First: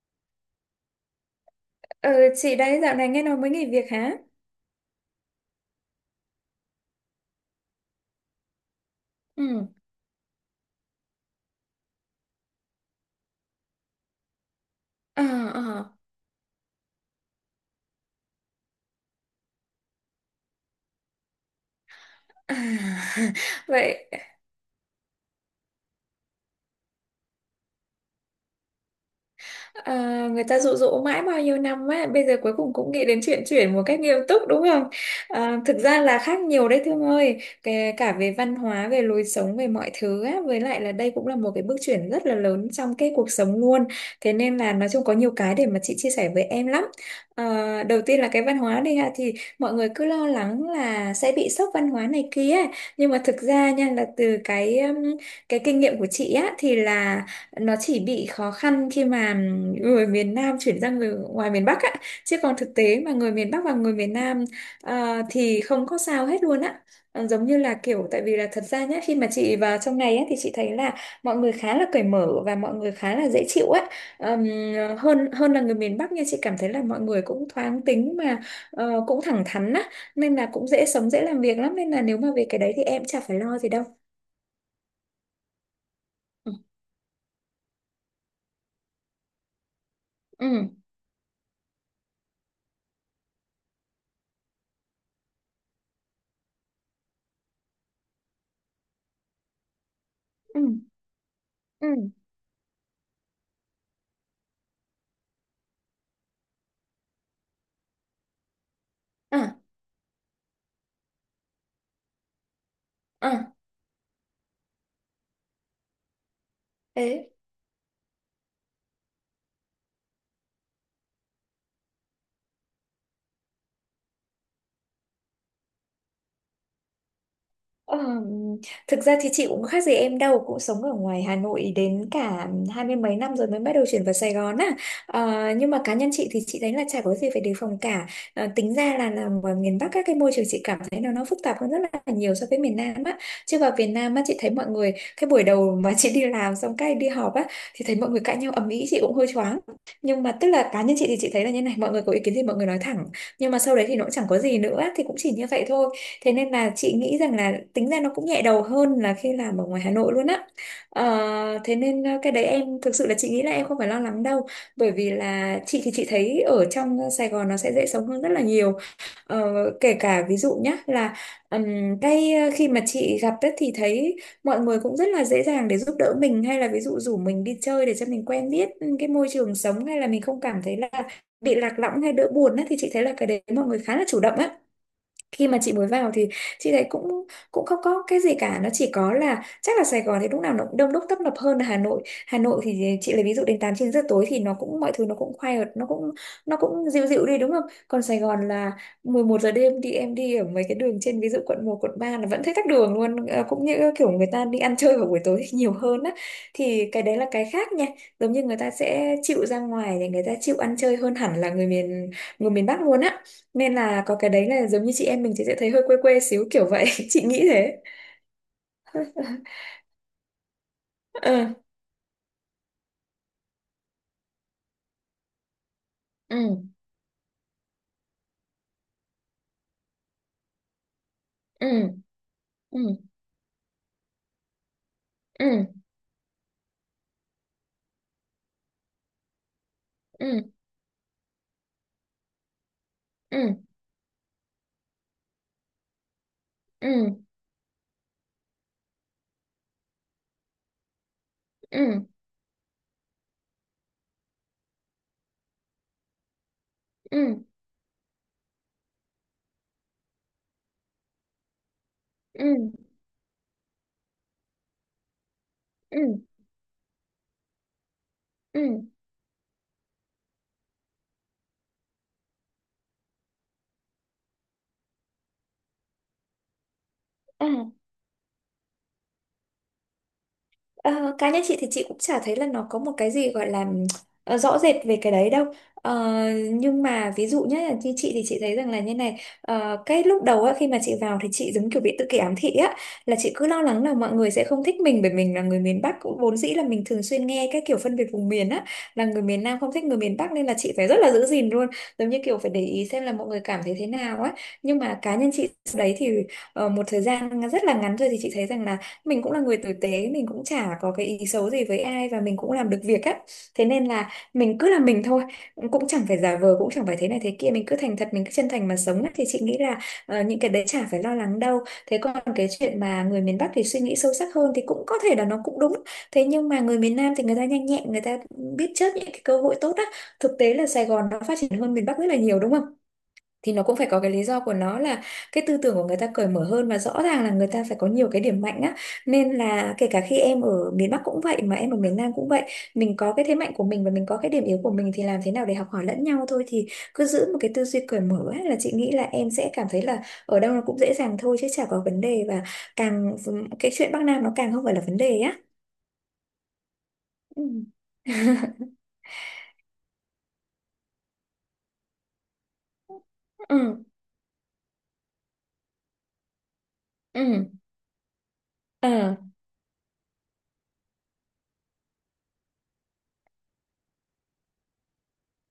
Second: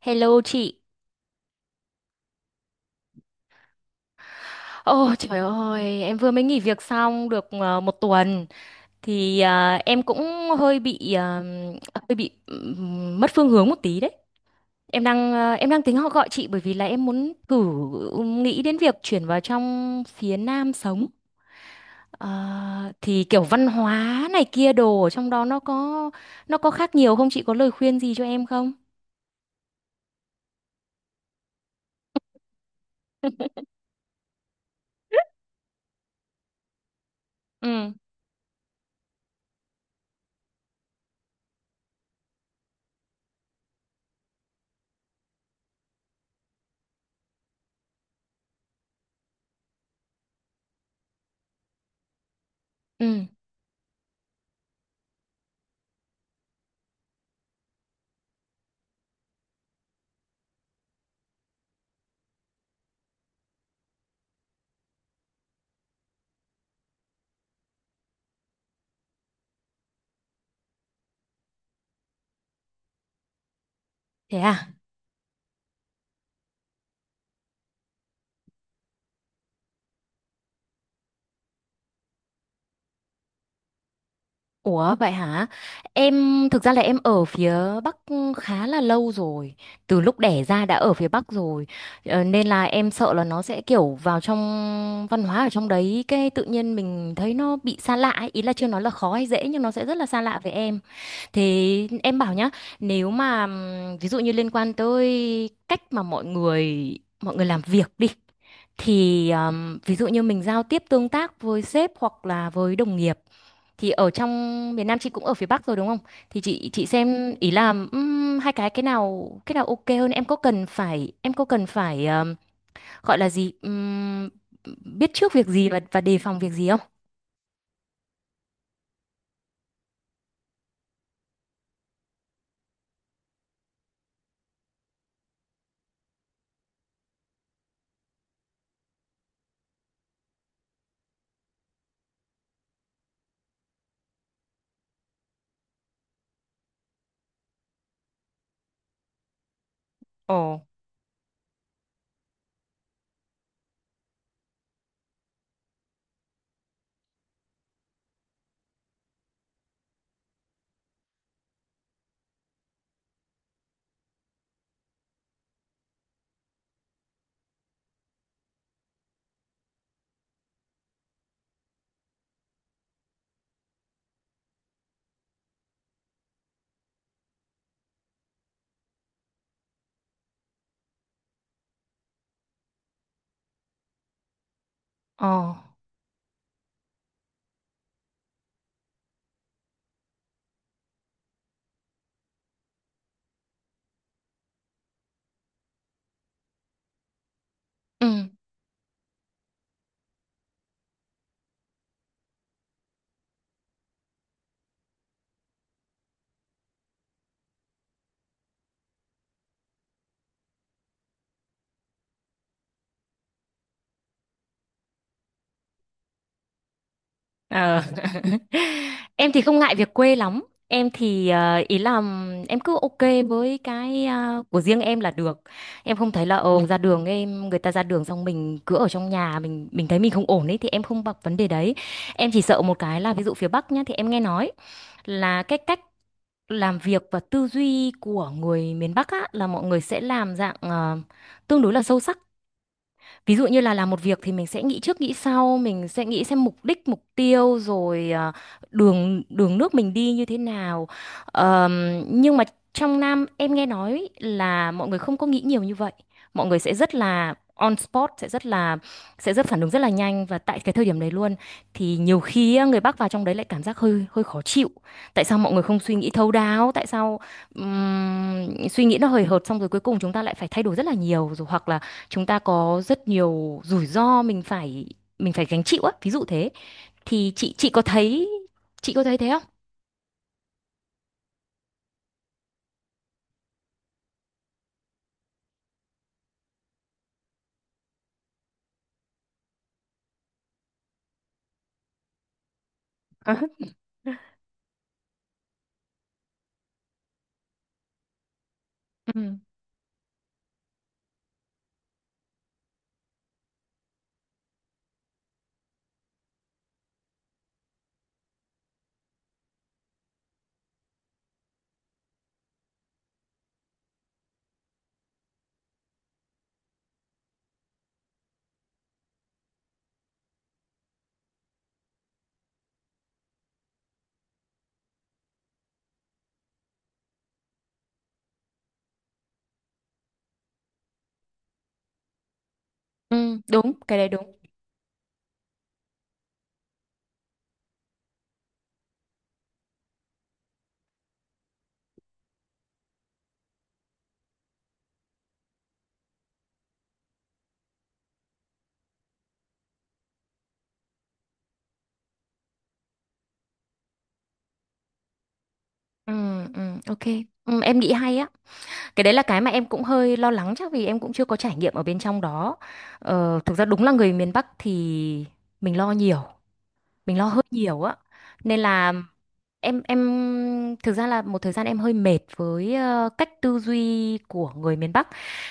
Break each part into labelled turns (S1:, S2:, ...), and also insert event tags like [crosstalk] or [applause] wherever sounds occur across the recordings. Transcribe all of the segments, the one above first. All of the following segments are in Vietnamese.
S1: Hello chị.
S2: Ừ, chị đấy dạo này nghe nói mới nghỉ việc hả?
S1: Ồ trời ơi, em vừa mới nghỉ việc xong được một tuần thì
S2: Ừ.
S1: em cũng hơi bị ờ, hơi bị mất phương hướng một tí đấy. Em
S2: Ờ,
S1: đang ờ, em đang
S2: ờ.
S1: tính họ gọi chị bởi vì là em muốn thử nghĩ đến việc chuyển vào trong phía Nam sống. Ờ,
S2: À,
S1: thì kiểu văn
S2: [laughs] vậy.
S1: hóa này kia đồ ở trong đó nó có khác nhiều không? Chị có lời khuyên gì cho em không?
S2: À, người ta dụ dỗ mãi bao nhiêu năm á, bây giờ cuối cùng cũng nghĩ đến chuyện chuyển
S1: [laughs]
S2: một cách nghiêm túc đúng không? À, thực ra là khác nhiều đấy Thương ơi.
S1: Ừ,
S2: Kể cả về văn hóa, về lối sống, về mọi thứ á, với lại là đây cũng là một cái bước chuyển rất là lớn trong cái cuộc sống luôn. Thế nên là nói chung có nhiều cái để mà chị chia sẻ với em lắm. À, đầu tiên là cái văn hóa đi ha, thì mọi người cứ lo lắng là sẽ bị sốc văn hóa này kia, nhưng
S1: ừ,
S2: mà thực ra nha là từ cái kinh nghiệm của chị á thì là nó chỉ bị khó khăn khi mà người miền Nam chuyển ra người ngoài miền Bắc á, chứ còn thực tế mà người miền Bắc và người miền Nam thì không có sao hết luôn á. Ờ, giống như là kiểu tại vì là thật ra nhá, khi mà chị vào trong này á thì chị thấy là mọi người khá là cởi mở và mọi người khá là dễ chịu á.
S1: thế
S2: Ờm,
S1: à?
S2: hơn hơn là người miền Bắc nha, chị cảm thấy là mọi người cũng thoáng tính mà cũng thẳng thắn á, nên là cũng dễ sống dễ làm việc lắm, nên là nếu mà về cái đấy thì em chả phải lo gì đâu.
S1: Ủa vậy hả? Em
S2: Ừ,
S1: thực ra là em ở phía Bắc khá là lâu rồi. Từ lúc đẻ ra
S2: ừ,
S1: đã ở phía Bắc rồi. Nên là em sợ là nó sẽ kiểu vào trong văn hóa ở trong đấy, cái tự nhiên mình thấy nó bị xa lạ ấy. Ý là chưa nói là khó hay dễ nhưng nó sẽ rất là xa lạ với
S2: ừ,
S1: em. Thế
S2: ừ.
S1: em bảo nhá, nếu mà ví dụ như liên quan tới cách mà mọi người làm việc đi, thì
S2: À,
S1: ví dụ như mình giao tiếp tương tác với sếp hoặc là với đồng nghiệp,
S2: à.
S1: thì ở trong miền Nam, chị cũng ở phía Bắc rồi đúng không? Thì chị
S2: Thế.
S1: xem, ý là hai cái, cái nào ok hơn, em có cần phải gọi là gì, biết trước việc gì và đề phòng việc gì không?
S2: Ờ, thực ra thì chị cũng khác gì em đâu, cũng sống ở ngoài Hà Nội đến cả hai mươi mấy năm rồi mới bắt đầu chuyển vào Sài Gòn á. Ờ, nhưng mà cá nhân chị thì chị thấy là chả có gì phải đề phòng cả. Ờ, tính ra là làm ở miền Bắc các cái môi trường chị cảm thấy nó phức tạp hơn rất là nhiều so với miền Nam á, chứ vào miền Nam á chị thấy mọi người cái buổi đầu mà chị đi làm xong cái đi họp á thì thấy mọi người cãi nhau ầm ĩ chị cũng hơi choáng, nhưng mà
S1: Ồ.
S2: tức là cá nhân chị thì chị thấy là như này, mọi người có ý kiến thì mọi người nói thẳng, nhưng mà sau đấy thì nó cũng chẳng có gì nữa thì cũng chỉ như vậy thôi. Thế nên là chị nghĩ rằng là tính ra nó cũng nhẹ đầu hơn là khi làm ở ngoài Hà Nội luôn á. Ờ, thế nên cái đấy em thực sự là chị nghĩ là em không phải lo lắng đâu. Bởi vì là chị thì chị thấy ở trong Sài Gòn nó sẽ dễ sống hơn rất là nhiều. Ờ, kể cả ví dụ nhá là khi mà chị gặp ấy thì thấy mọi người cũng rất là dễ dàng để giúp đỡ mình, hay là ví dụ rủ mình đi chơi để cho mình quen biết cái môi trường sống, hay là mình không cảm thấy là bị lạc lõng hay đỡ buồn á, thì chị thấy là cái đấy mọi người khá là chủ động á.
S1: Ồ.
S2: Khi mà chị mới vào thì chị thấy cũng cũng không có cái gì cả, nó chỉ có là chắc là Sài Gòn thì lúc nào nó cũng đông đúc tấp nập hơn là Hà Nội. Hà Nội thì chị lấy ví dụ đến 8 9 giờ tối thì nó cũng mọi thứ nó cũng quiet, nó cũng dịu dịu đi đúng không, còn Sài
S1: Ừ.
S2: Gòn là 11 giờ đêm đi em đi ở mấy cái đường trên ví dụ quận 1 quận 3 là vẫn thấy tắc đường luôn. Ờ, cũng như kiểu người ta đi ăn chơi vào buổi tối [laughs] nhiều hơn á, thì cái đấy là cái khác nha, giống như người ta sẽ chịu ra ngoài thì người ta chịu ăn chơi hơn hẳn là người miền Bắc luôn á, nên là có cái đấy là giống như chị em mình thì sẽ thấy hơi quê quê xíu kiểu vậy [laughs] chị nghĩ thế.
S1: Ờ. [laughs] Em thì không ngại việc quê lắm. Em thì
S2: Ờ.
S1: ý là em cứ ok với cái của riêng em là được. Em không thấy là
S2: ừ,
S1: ờ ra đường em người ta ra đường xong mình cứ ở trong nhà, mình thấy mình không ổn ấy, thì em không bập vấn đề đấy.
S2: ừ,
S1: Em chỉ sợ một
S2: ừ,
S1: cái là ví dụ phía Bắc nhá, thì em nghe nói là cái
S2: ừ,
S1: cách làm việc và tư duy của người miền Bắc á là mọi người sẽ
S2: ừ,
S1: làm dạng tương đối là sâu sắc. Ví dụ như
S2: ừ,
S1: là làm một việc thì mình sẽ nghĩ trước nghĩ sau, mình sẽ nghĩ xem mục đích,
S2: ừ,
S1: mục tiêu, rồi đường đường nước mình đi như thế nào.
S2: ừ,
S1: Nhưng mà trong Nam em nghe nói là mọi người không có nghĩ nhiều như vậy. Mọi người sẽ rất là
S2: ừ,
S1: on spot, sẽ rất phản ứng rất là nhanh và tại cái thời điểm đấy luôn, thì nhiều
S2: ừ,
S1: khi á,
S2: ừ,
S1: người Bắc vào trong đấy lại cảm giác hơi hơi khó chịu. Tại sao mọi người không suy
S2: ừ,
S1: nghĩ thấu đáo? Tại sao
S2: ừ,
S1: suy nghĩ nó hời hợt xong rồi cuối cùng chúng ta lại phải thay đổi rất là nhiều, rồi hoặc là chúng ta có rất nhiều rủi ro mình phải gánh chịu á, ví dụ thế. Thì chị
S2: ừ.
S1: có thấy, chị có thấy thế không?
S2: Ờ, cá nhân chị thì chị cũng chả thấy là nó có một cái gì gọi là rõ rệt về cái đấy đâu. Ờ, nhưng mà ví dụ nhé như chị thì chị thấy rằng là như này, ờ, cái lúc đầu á khi mà chị vào thì chị giống kiểu bị tự kỷ ám thị á, là chị cứ lo
S1: Ừ.
S2: lắng là mọi người sẽ không thích mình bởi mình là người miền Bắc, cũng vốn dĩ là mình thường xuyên nghe cái kiểu phân biệt vùng miền á, là người
S1: Ừ.
S2: miền Nam không thích người miền Bắc nên là chị phải rất là giữ gìn luôn, giống như kiểu phải để ý xem là mọi người cảm thấy thế nào á. Nhưng mà cá nhân chị đấy thì ờ, một thời gian rất là ngắn rồi thì chị thấy rằng là mình cũng là người tử tế, mình cũng chả có cái ý xấu gì với ai và mình cũng làm được việc á, thế nên là mình cứ là mình thôi, cũng chẳng phải giả vờ cũng chẳng phải thế này thế kia, mình cứ thành thật mình cứ chân thành mà sống á thì chị nghĩ là ờ, những cái đấy chả phải lo lắng đâu. Thế còn cái chuyện mà người miền Bắc thì suy nghĩ sâu sắc hơn thì cũng có thể là nó cũng đúng, thế nhưng mà người miền Nam thì người ta nhanh nhẹn, người ta biết chớp những cái cơ hội tốt á. Thực tế là Sài Gòn nó phát triển hơn miền Bắc rất là nhiều đúng không,
S1: Ừ,
S2: thì nó
S1: đúng
S2: cũng phải
S1: cái
S2: có
S1: đấy
S2: cái lý
S1: đúng.
S2: do của nó, là cái tư tưởng của người ta cởi mở hơn và rõ ràng là người ta phải có nhiều cái điểm mạnh á, nên là kể cả khi em ở miền Bắc cũng vậy mà em ở miền Nam cũng vậy, mình có cái thế mạnh của mình và mình có cái điểm yếu của mình thì làm thế nào để học hỏi lẫn nhau thôi. Thì cứ giữ một cái tư duy cởi mở ấy, là chị nghĩ là em sẽ cảm thấy là ở đâu nó cũng dễ dàng thôi chứ chả có vấn đề, và càng ừ, cái chuyện Bắc Nam nó càng không phải là vấn đề á.
S1: Ừ. Ừ. Ok.
S2: Ừ.
S1: Ừ, em nghĩ
S2: [laughs]
S1: hay á. Cái đấy là cái mà em cũng hơi lo lắng, chắc vì em cũng chưa có trải nghiệm ở bên trong đó. Thực ra
S2: Ừ,
S1: đúng là người miền Bắc thì mình lo nhiều mình lo hơi
S2: ừ.
S1: nhiều á. Nên là
S2: Ờ,
S1: em thực ra là một thời gian em hơi mệt với cách tư duy của người miền Bắc,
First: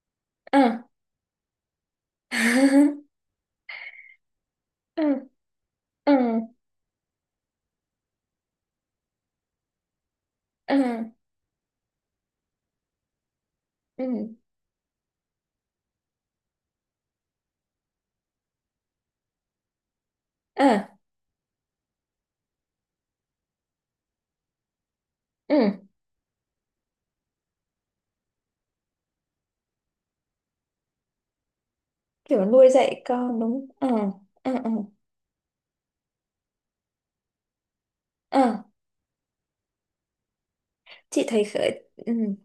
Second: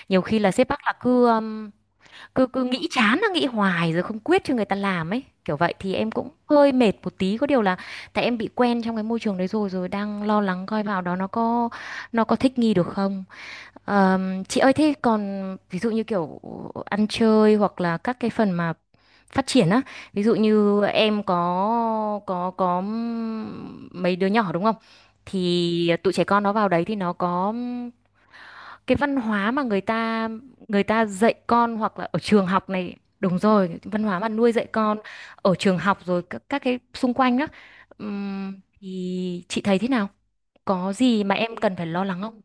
S1: nhiều khi là
S2: ờ.
S1: sếp Bắc là cứ cứ cứ nghĩ
S2: [laughs]
S1: chán là nghĩ hoài rồi không quyết cho người ta
S2: Ừ,
S1: làm ấy kiểu vậy, thì em
S2: ừ,
S1: cũng hơi mệt một tí. Có điều là tại em bị quen trong cái môi trường đấy rồi rồi đang lo lắng
S2: ừ,
S1: coi vào đó nó có thích nghi được không.
S2: ừ,
S1: Chị ơi, thế còn ví dụ như kiểu ăn chơi hoặc là các cái phần mà phát triển á, ví dụ như
S2: ừ,
S1: em có mấy đứa nhỏ đúng không,
S2: ừ.
S1: thì tụi trẻ con nó vào đấy thì nó có cái văn hóa mà người ta dạy con, hoặc là ở trường
S2: Kiểu
S1: học
S2: nuôi
S1: này,
S2: dạy
S1: đúng
S2: con
S1: rồi,
S2: đúng.
S1: cái
S2: Ờ,
S1: văn hóa mà nuôi
S2: ờ,
S1: dạy
S2: ờ,
S1: con ở trường học rồi các cái xung quanh đó.
S2: ờ.
S1: Thì chị thấy thế nào, có
S2: Chị
S1: gì mà
S2: thấy
S1: em cần
S2: khởi
S1: phải lo
S2: ừ.
S1: lắng không?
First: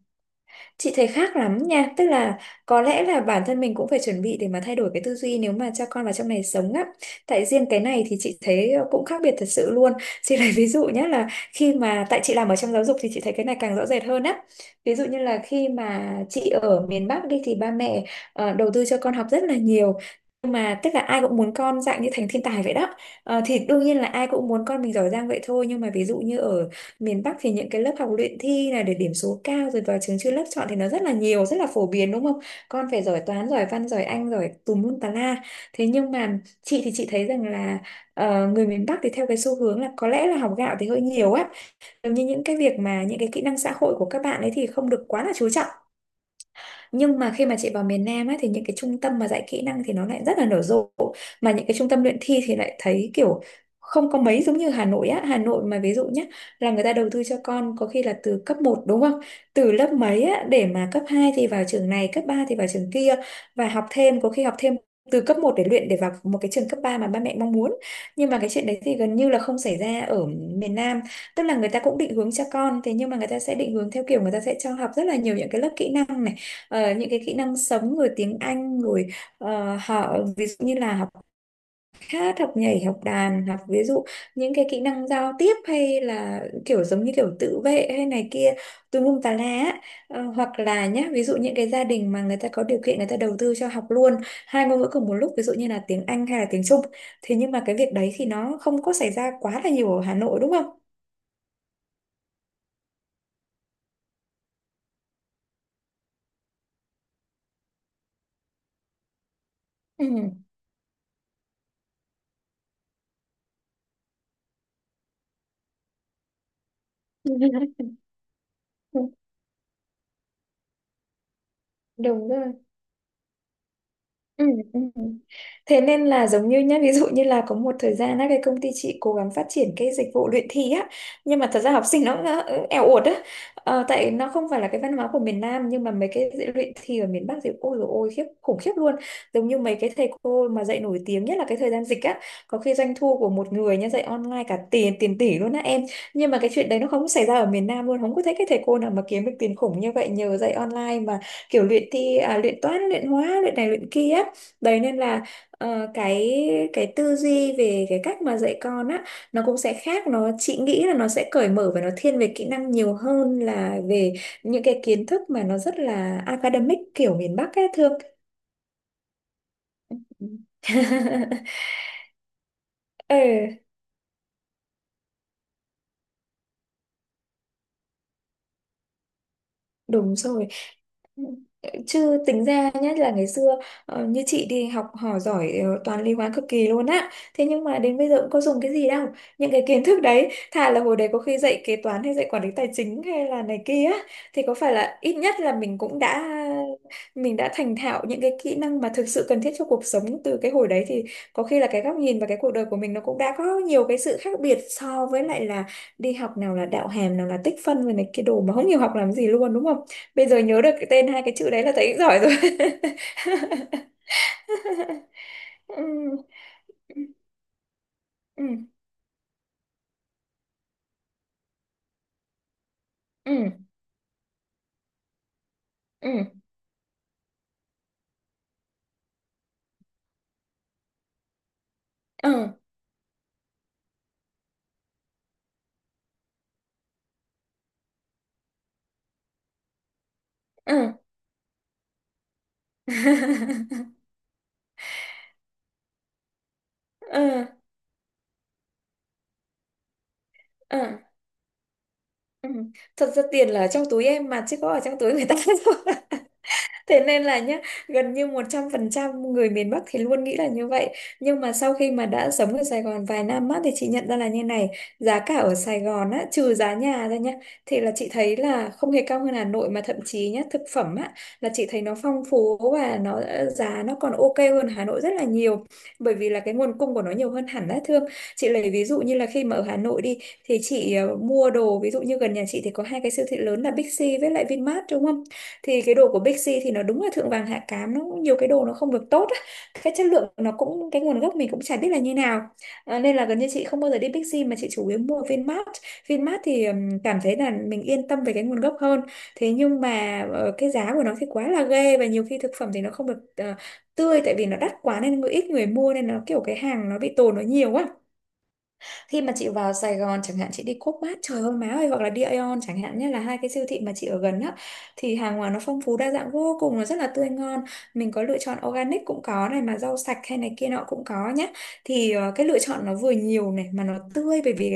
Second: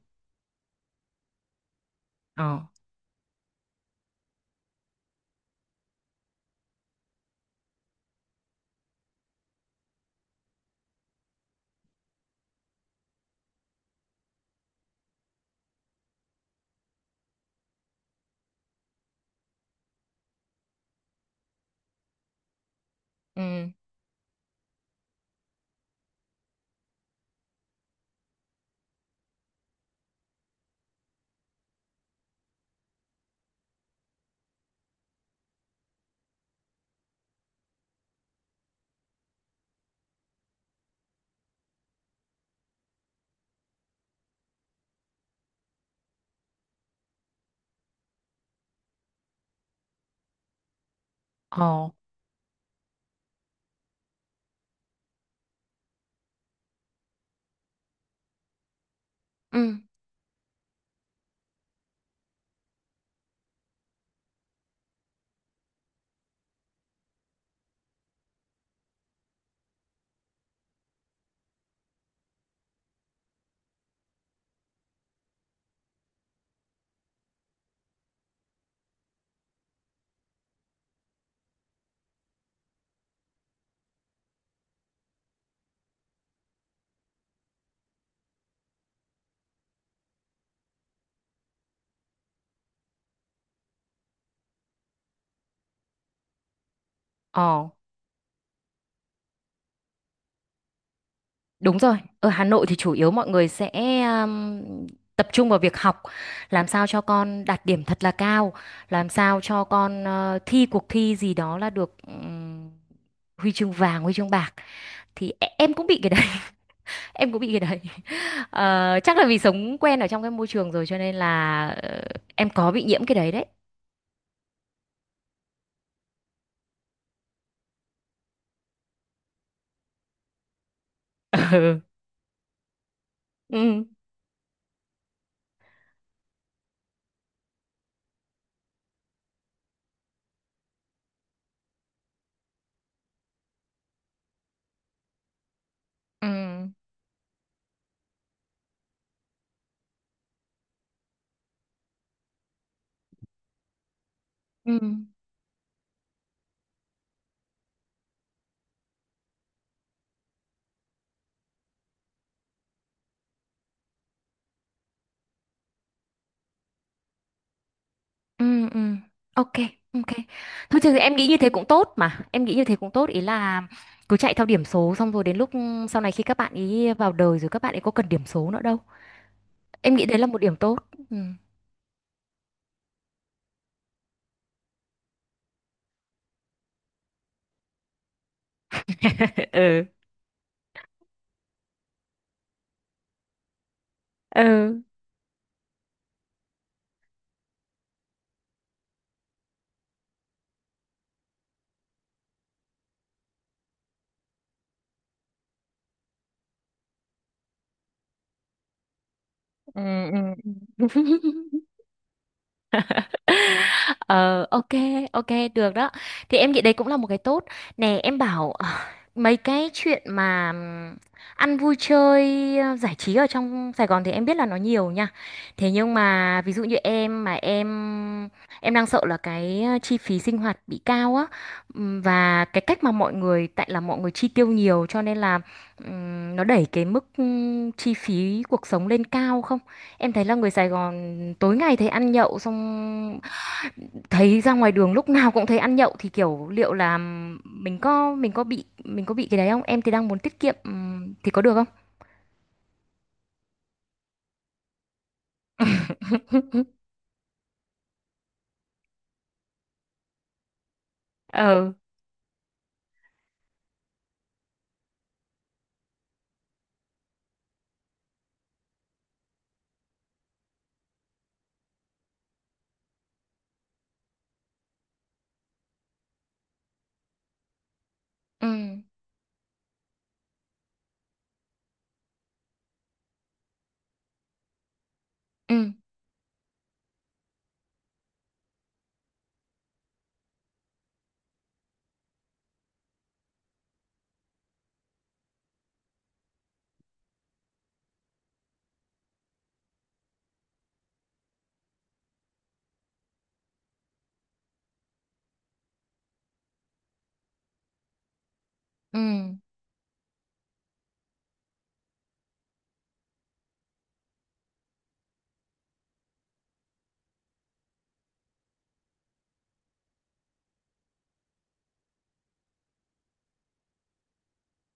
S2: Chị thấy khác lắm nha, tức là
S1: Ờ.
S2: có lẽ là bản thân mình cũng phải chuẩn bị để mà thay đổi cái tư duy nếu mà cho con vào trong này sống á. Tại riêng cái này thì chị thấy cũng khác biệt thật sự luôn. [laughs] Chị lấy ví dụ nhé là khi mà tại chị làm ở trong giáo dục thì chị thấy cái này càng rõ rệt hơn á. Ví dụ như là khi mà chị ở miền Bắc đi thì ba mẹ đầu tư cho con học rất là nhiều. Nhưng mà tức là ai cũng muốn con dạng như thành thiên tài vậy đó. Ờ,
S1: Ừ.
S2: thì đương nhiên là ai cũng muốn con mình giỏi giang vậy thôi, nhưng mà ví dụ như ở miền Bắc thì những cái lớp học luyện thi này để điểm số cao rồi vào trường chuyên lớp chọn thì nó rất là nhiều rất là phổ biến đúng không, con phải giỏi toán giỏi văn giỏi anh giỏi tùm lum tà la. Thế nhưng mà chị thì chị thấy rằng là ờ, người miền Bắc thì theo cái xu hướng là có lẽ là học gạo thì hơi nhiều á, giống như những cái việc mà những cái kỹ năng xã hội của các bạn ấy thì không được quá là chú trọng. Nhưng mà khi mà chị vào miền Nam á, thì những cái trung tâm mà dạy kỹ năng thì nó lại rất là nở rộ, mà những cái
S1: Ờ.
S2: trung tâm luyện thi thì lại thấy kiểu không có mấy giống như Hà Nội á. Hà Nội mà ví dụ nhé, là người ta đầu tư cho con có khi là từ cấp một đúng không, từ
S1: Ừ.
S2: lớp mấy á, để mà cấp 2 thì vào trường này cấp 3 thì vào trường kia, và học thêm có khi học thêm từ cấp một để luyện để vào một cái trường cấp 3 mà ba mẹ mong muốn. Nhưng mà cái chuyện đấy thì gần như là không xảy ra ở miền Nam, tức là người ta cũng định hướng cho con thế Nhưng mà người ta sẽ định hướng theo kiểu người ta sẽ cho học rất là nhiều những cái lớp kỹ năng này. Những cái kỹ năng sống rồi tiếng Anh rồi, họ ví dụ như là học hát, học nhảy, học đàn, học ví dụ những cái kỹ năng giao tiếp hay là kiểu giống như kiểu tự vệ hay này kia tùm lum tà lá á. Hoặc là nhá, ví dụ những cái gia đình mà người ta có điều kiện người ta đầu tư cho học luôn hai ngôn ngữ cùng một lúc, ví dụ như là tiếng Anh hay là tiếng Trung. Thế nhưng mà
S1: Ờ.
S2: cái việc đấy thì nó không có xảy ra quá là nhiều ở Hà Nội, đúng không?
S1: Đúng rồi, ở Hà Nội thì chủ yếu mọi người sẽ um, tập trung vào việc học, làm sao cho con đạt điểm thật là cao, làm sao cho con thi cuộc thi gì đó là được huy chương vàng, huy chương bạc. Thì em cũng bị cái đấy. [laughs]
S2: Ừ.
S1: Em cũng bị cái đấy.
S2: [laughs]
S1: Chắc là vì sống quen ở trong cái môi trường rồi cho nên là
S2: Đúng
S1: em
S2: rồi.
S1: có bị nhiễm cái đấy đấy.
S2: Ừ, ừ. Thế nên là giống như nhá, ví dụ như là có một thời gian á, cái công ty chị cố gắng phát triển cái dịch vụ luyện thi á, nhưng mà thật ra học sinh
S1: [laughs]
S2: nó cũng eo uột á,
S1: Ừ.
S2: tại nó không phải là cái văn hóa của miền Nam. Nhưng mà mấy cái dạy luyện thi ở miền Bắc thì ôi dồi ôi, khiếp, khủng khiếp luôn, giống như mấy cái thầy cô mà dạy nổi tiếng nhất là cái thời gian dịch á, có khi doanh thu của một người nhá dạy online cả tiền tiền tỷ luôn á em.
S1: Ừ.
S2: Nhưng mà cái chuyện đấy nó không xảy ra ở miền Nam luôn, không có thấy cái thầy cô nào mà kiếm được tiền khủng như vậy nhờ dạy online mà kiểu luyện thi, à, luyện toán, luyện hóa, luyện này luyện kia.
S1: Ừ.
S2: Đấy
S1: Ừ.
S2: nên là ờ, cái cái tư duy về cái cách mà dạy con á, nó cũng sẽ khác. Nó chị nghĩ là nó sẽ cởi mở và nó thiên về kỹ năng nhiều hơn là về những cái kiến thức mà nó rất là academic kiểu miền Bắc ấy, Thương.
S1: Ừ. Ừ. Ok, ok, thôi thì em nghĩ như thế cũng tốt, mà em nghĩ như thế cũng tốt,
S2: [laughs]
S1: ý là
S2: Ừ.
S1: cứ chạy theo điểm số xong rồi đến lúc sau này khi các bạn ý vào đời rồi, các bạn ấy có cần điểm số nữa đâu. Em nghĩ
S2: Đúng
S1: đấy là một
S2: rồi.
S1: điểm tốt. Ừ.
S2: Chứ tính ra, nhất là ngày xưa, như chị đi học hỏi giỏi, toán lý hóa cực kỳ luôn á. Thế nhưng mà đến bây giờ cũng có dùng cái gì đâu. Những
S1: [laughs]
S2: cái
S1: Ừ.
S2: kiến thức đấy, thà là hồi đấy có khi dạy kế toán hay dạy quản lý tài chính hay là này kia á, thì có phải
S1: Ừ.
S2: là ít nhất là mình đã thành thạo những cái kỹ năng mà thực sự cần thiết cho cuộc sống từ cái hồi đấy thì có khi là cái góc nhìn và cái cuộc đời của mình nó cũng đã có nhiều cái sự khác biệt so với lại là đi học nào là đạo hàm, nào là tích phân rồi này cái đồ mà không hiểu học làm gì luôn, đúng không?
S1: Ừ.
S2: Bây
S1: Ừ.
S2: giờ nhớ được cái tên
S1: [laughs]
S2: hai
S1: Ừ.
S2: cái chữ đấy là thấy giỏi rồi.
S1: Ờ, ok, ok, được
S2: [laughs] ừ,
S1: đó. Thì em nghĩ đấy cũng là một cái tốt. Nè, em
S2: ừ,
S1: bảo mấy cái chuyện mà ăn vui chơi, giải trí ở
S2: ừ,
S1: trong Sài Gòn thì em biết là nó nhiều nha. Thế nhưng
S2: ừ,
S1: mà ví dụ như em mà em đang sợ là cái chi phí sinh hoạt bị cao á. Và
S2: ừ,
S1: cái cách mà mọi người, tại là mọi người chi tiêu nhiều, cho nên là nó đẩy cái mức chi phí cuộc sống lên cao không? Em thấy là người Sài
S2: ừ.
S1: Gòn tối ngày thấy ăn nhậu, xong
S2: [laughs]
S1: thấy ra ngoài đường lúc nào cũng thấy ăn nhậu, thì kiểu liệu là
S2: Ờ,
S1: mình có bị cái đấy không? Em thì đang muốn tiết kiệm,
S2: ờ,
S1: thì có được không?
S2: ừ. Thật ra tiền là ở trong túi em mà chứ có ở trong túi người ta đâu. [laughs]
S1: [laughs]
S2: Thế nên là nhá, gần như 100% người miền Bắc thì luôn nghĩ là như vậy. Nhưng mà
S1: Ờ.
S2: sau khi mà đã sống ở Sài Gòn vài năm á, thì chị nhận ra là như này, giá cả ở Sài Gòn á, trừ giá nhà ra nhá, thì là chị thấy là không hề cao hơn Hà Nội, mà thậm chí nhá, thực phẩm á, là chị thấy nó phong phú và nó, giá nó còn ok hơn Hà Nội rất là nhiều. Bởi vì là cái nguồn cung của nó nhiều hơn hẳn á, Thương.
S1: Ừ.
S2: Chị lấy ví dụ như là khi mà ở Hà Nội đi, thì chị, mua đồ, ví dụ như gần nhà chị thì có hai cái siêu thị lớn là Big C với lại Vinmart, đúng không?
S1: Ừ.
S2: Thì cái đồ của Bixi thì nó đúng là thượng vàng hạ cám, nó cũng nhiều cái đồ nó không được tốt á. Cái chất lượng nó cũng, cái nguồn gốc mình cũng chả biết là như nào, nên là gần như chị không bao giờ đi Bixi mà chị chủ yếu mua Vinmart. Vinmart thì cảm thấy là mình yên tâm về cái nguồn gốc hơn. Thế nhưng mà cái giá của nó thì quá là ghê, và nhiều khi thực phẩm thì nó không được tươi, tại vì nó đắt quá nên ít người mua nên nó kiểu cái hàng nó bị tồn nó nhiều quá.
S1: Ừ.
S2: Khi mà chị vào Sài Gòn chẳng hạn, chị đi Co.opmart, trời ơi má ơi, hoặc là đi Aeon chẳng hạn nhé, là hai cái siêu thị mà chị ở gần á, thì hàng hóa nó phong phú đa dạng vô cùng, nó rất là tươi ngon, mình có lựa chọn organic cũng có này, mà rau sạch hay này kia nọ cũng có nhé. Thì cái lựa chọn nó vừa nhiều này mà nó tươi, bởi vì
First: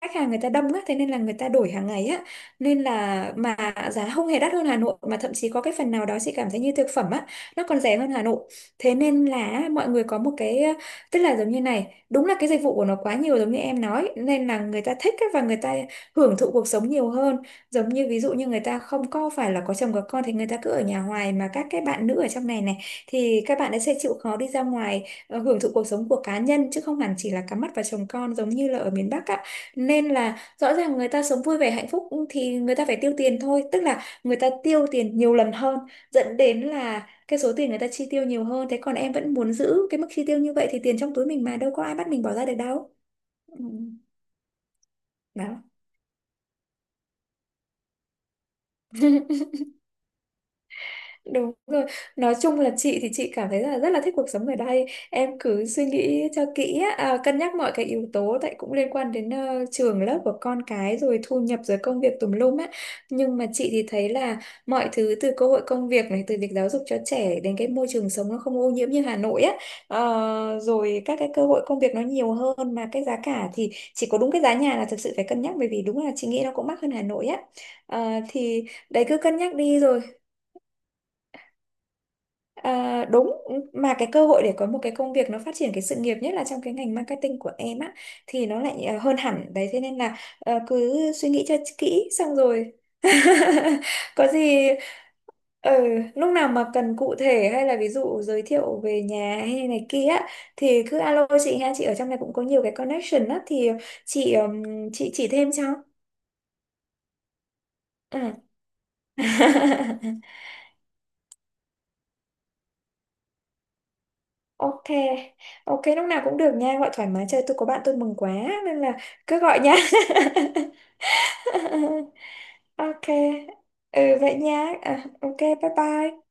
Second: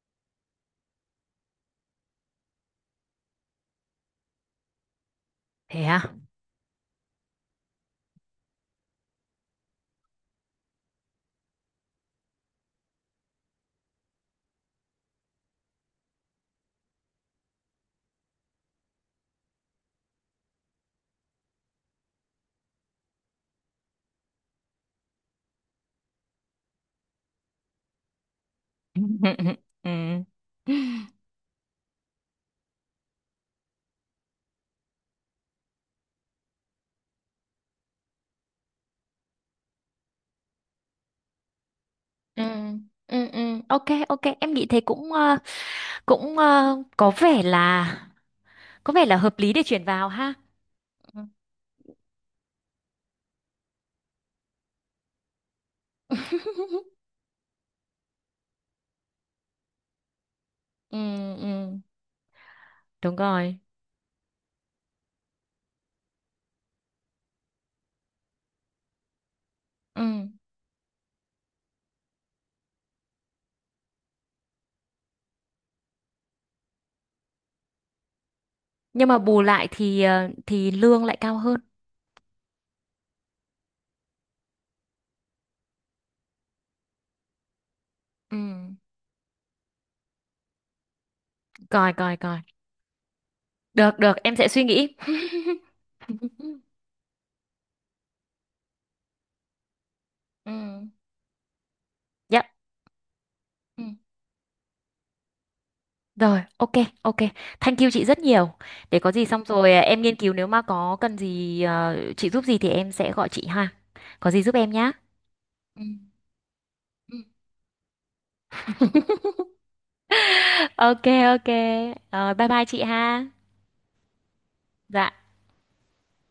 S2: khách hàng người ta đông á, thế nên là người ta đổi hàng ngày á, nên là mà giá không hề đắt hơn Hà Nội, mà thậm chí có cái
S1: Thế
S2: phần nào
S1: à?
S2: đó chị cảm thấy như thực phẩm á nó còn rẻ hơn Hà Nội. Thế nên là mọi người có một cái, tức là giống như này, đúng là cái dịch vụ của nó quá nhiều giống như em nói, nên là người ta thích ấy, và người ta hưởng thụ cuộc sống nhiều hơn. Giống như ví dụ như người ta không có phải là có chồng có con thì người ta cứ ở nhà hoài, mà các cái bạn nữ ở trong này này thì các bạn ấy sẽ chịu khó đi ra ngoài, hưởng thụ cuộc sống của cá nhân chứ không hẳn chỉ là cắm mắt vào chồng con giống như là ở miền Bắc ạ.
S1: [laughs] Ừ.
S2: Nên là rõ ràng người ta sống vui vẻ hạnh phúc thì người ta phải tiêu tiền thôi, tức là người ta tiêu tiền nhiều lần hơn, dẫn đến là cái số tiền người ta chi tiêu nhiều hơn. Thế còn em vẫn muốn giữ cái mức chi tiêu như vậy thì tiền trong túi mình mà đâu có ai bắt mình bỏ
S1: Ừ.
S2: ra được đâu.
S1: Ừ. Ừ.
S2: Ừ.
S1: Ok, ok, em nghĩ thế cũng ờ,
S2: Đó.
S1: cũng ờ, có vẻ là hợp lý để chuyển vào ha. Ừ.
S2: Đúng rồi, nói chung là chị thì chị cảm thấy là rất là thích cuộc sống ở đây. Em cứ suy nghĩ cho kỹ
S1: [laughs]
S2: á, à, cân nhắc mọi cái yếu tố, tại cũng liên quan đến trường lớp của con
S1: Ừ.
S2: cái rồi thu nhập rồi
S1: Ừ.
S2: công việc tùm lum á.
S1: Đúng
S2: Nhưng mà
S1: rồi.
S2: chị thì thấy là mọi thứ, từ cơ hội công việc này, từ việc giáo dục cho trẻ đến cái môi trường sống nó không ô nhiễm như Hà Nội á.
S1: Ừ.
S2: Rồi các cái cơ hội công việc nó nhiều hơn, mà cái giá cả thì chỉ có đúng cái giá nhà là thực sự phải cân nhắc, bởi vì đúng là chị nghĩ nó cũng mắc hơn Hà Nội á. Thì đấy,
S1: Nhưng mà
S2: cứ cân
S1: bù
S2: nhắc
S1: lại
S2: đi rồi.
S1: thì thì lương lại cao hơn.
S2: À, đúng, mà cái cơ hội để có một cái công việc nó phát triển cái sự nghiệp, nhất là trong cái ngành marketing của em á,
S1: Ừ.
S2: thì nó lại, à, hơn hẳn đấy. Thế nên là cứ suy nghĩ cho
S1: Coi
S2: kỹ
S1: coi
S2: xong
S1: coi.
S2: rồi [laughs]
S1: Được, được,
S2: có
S1: em sẽ suy
S2: gì
S1: nghĩ.
S2: ừ,
S1: [laughs]
S2: lúc nào mà cần cụ thể hay là ví dụ giới thiệu về nhà hay này kia á,
S1: Ừ.
S2: thì cứ alo chị ha, chị ở trong này cũng
S1: Dạ.
S2: có nhiều cái connection á, thì
S1: Ừ.
S2: chị ừm, chị chỉ thêm cho.
S1: Rồi, ok, ok. Thank you chị rất
S2: Ừ.
S1: nhiều. Để có gì xong rồi em nghiên cứu,
S2: [laughs]
S1: nếu mà có cần gì chị giúp gì thì em sẽ gọi chị ha. Có gì giúp em
S2: Ok,
S1: nhá.
S2: ok,
S1: Ừ.
S2: lúc nào cũng được nha, gọi thoải mái, chơi tôi có bạn tôi mừng quá, nên là cứ gọi nha.
S1: [laughs] Ok, ok.
S2: [laughs]
S1: Rồi bye bye chị
S2: Ok,
S1: ha.
S2: ừ vậy nha, à,
S1: Dạ.
S2: ok, bye bye.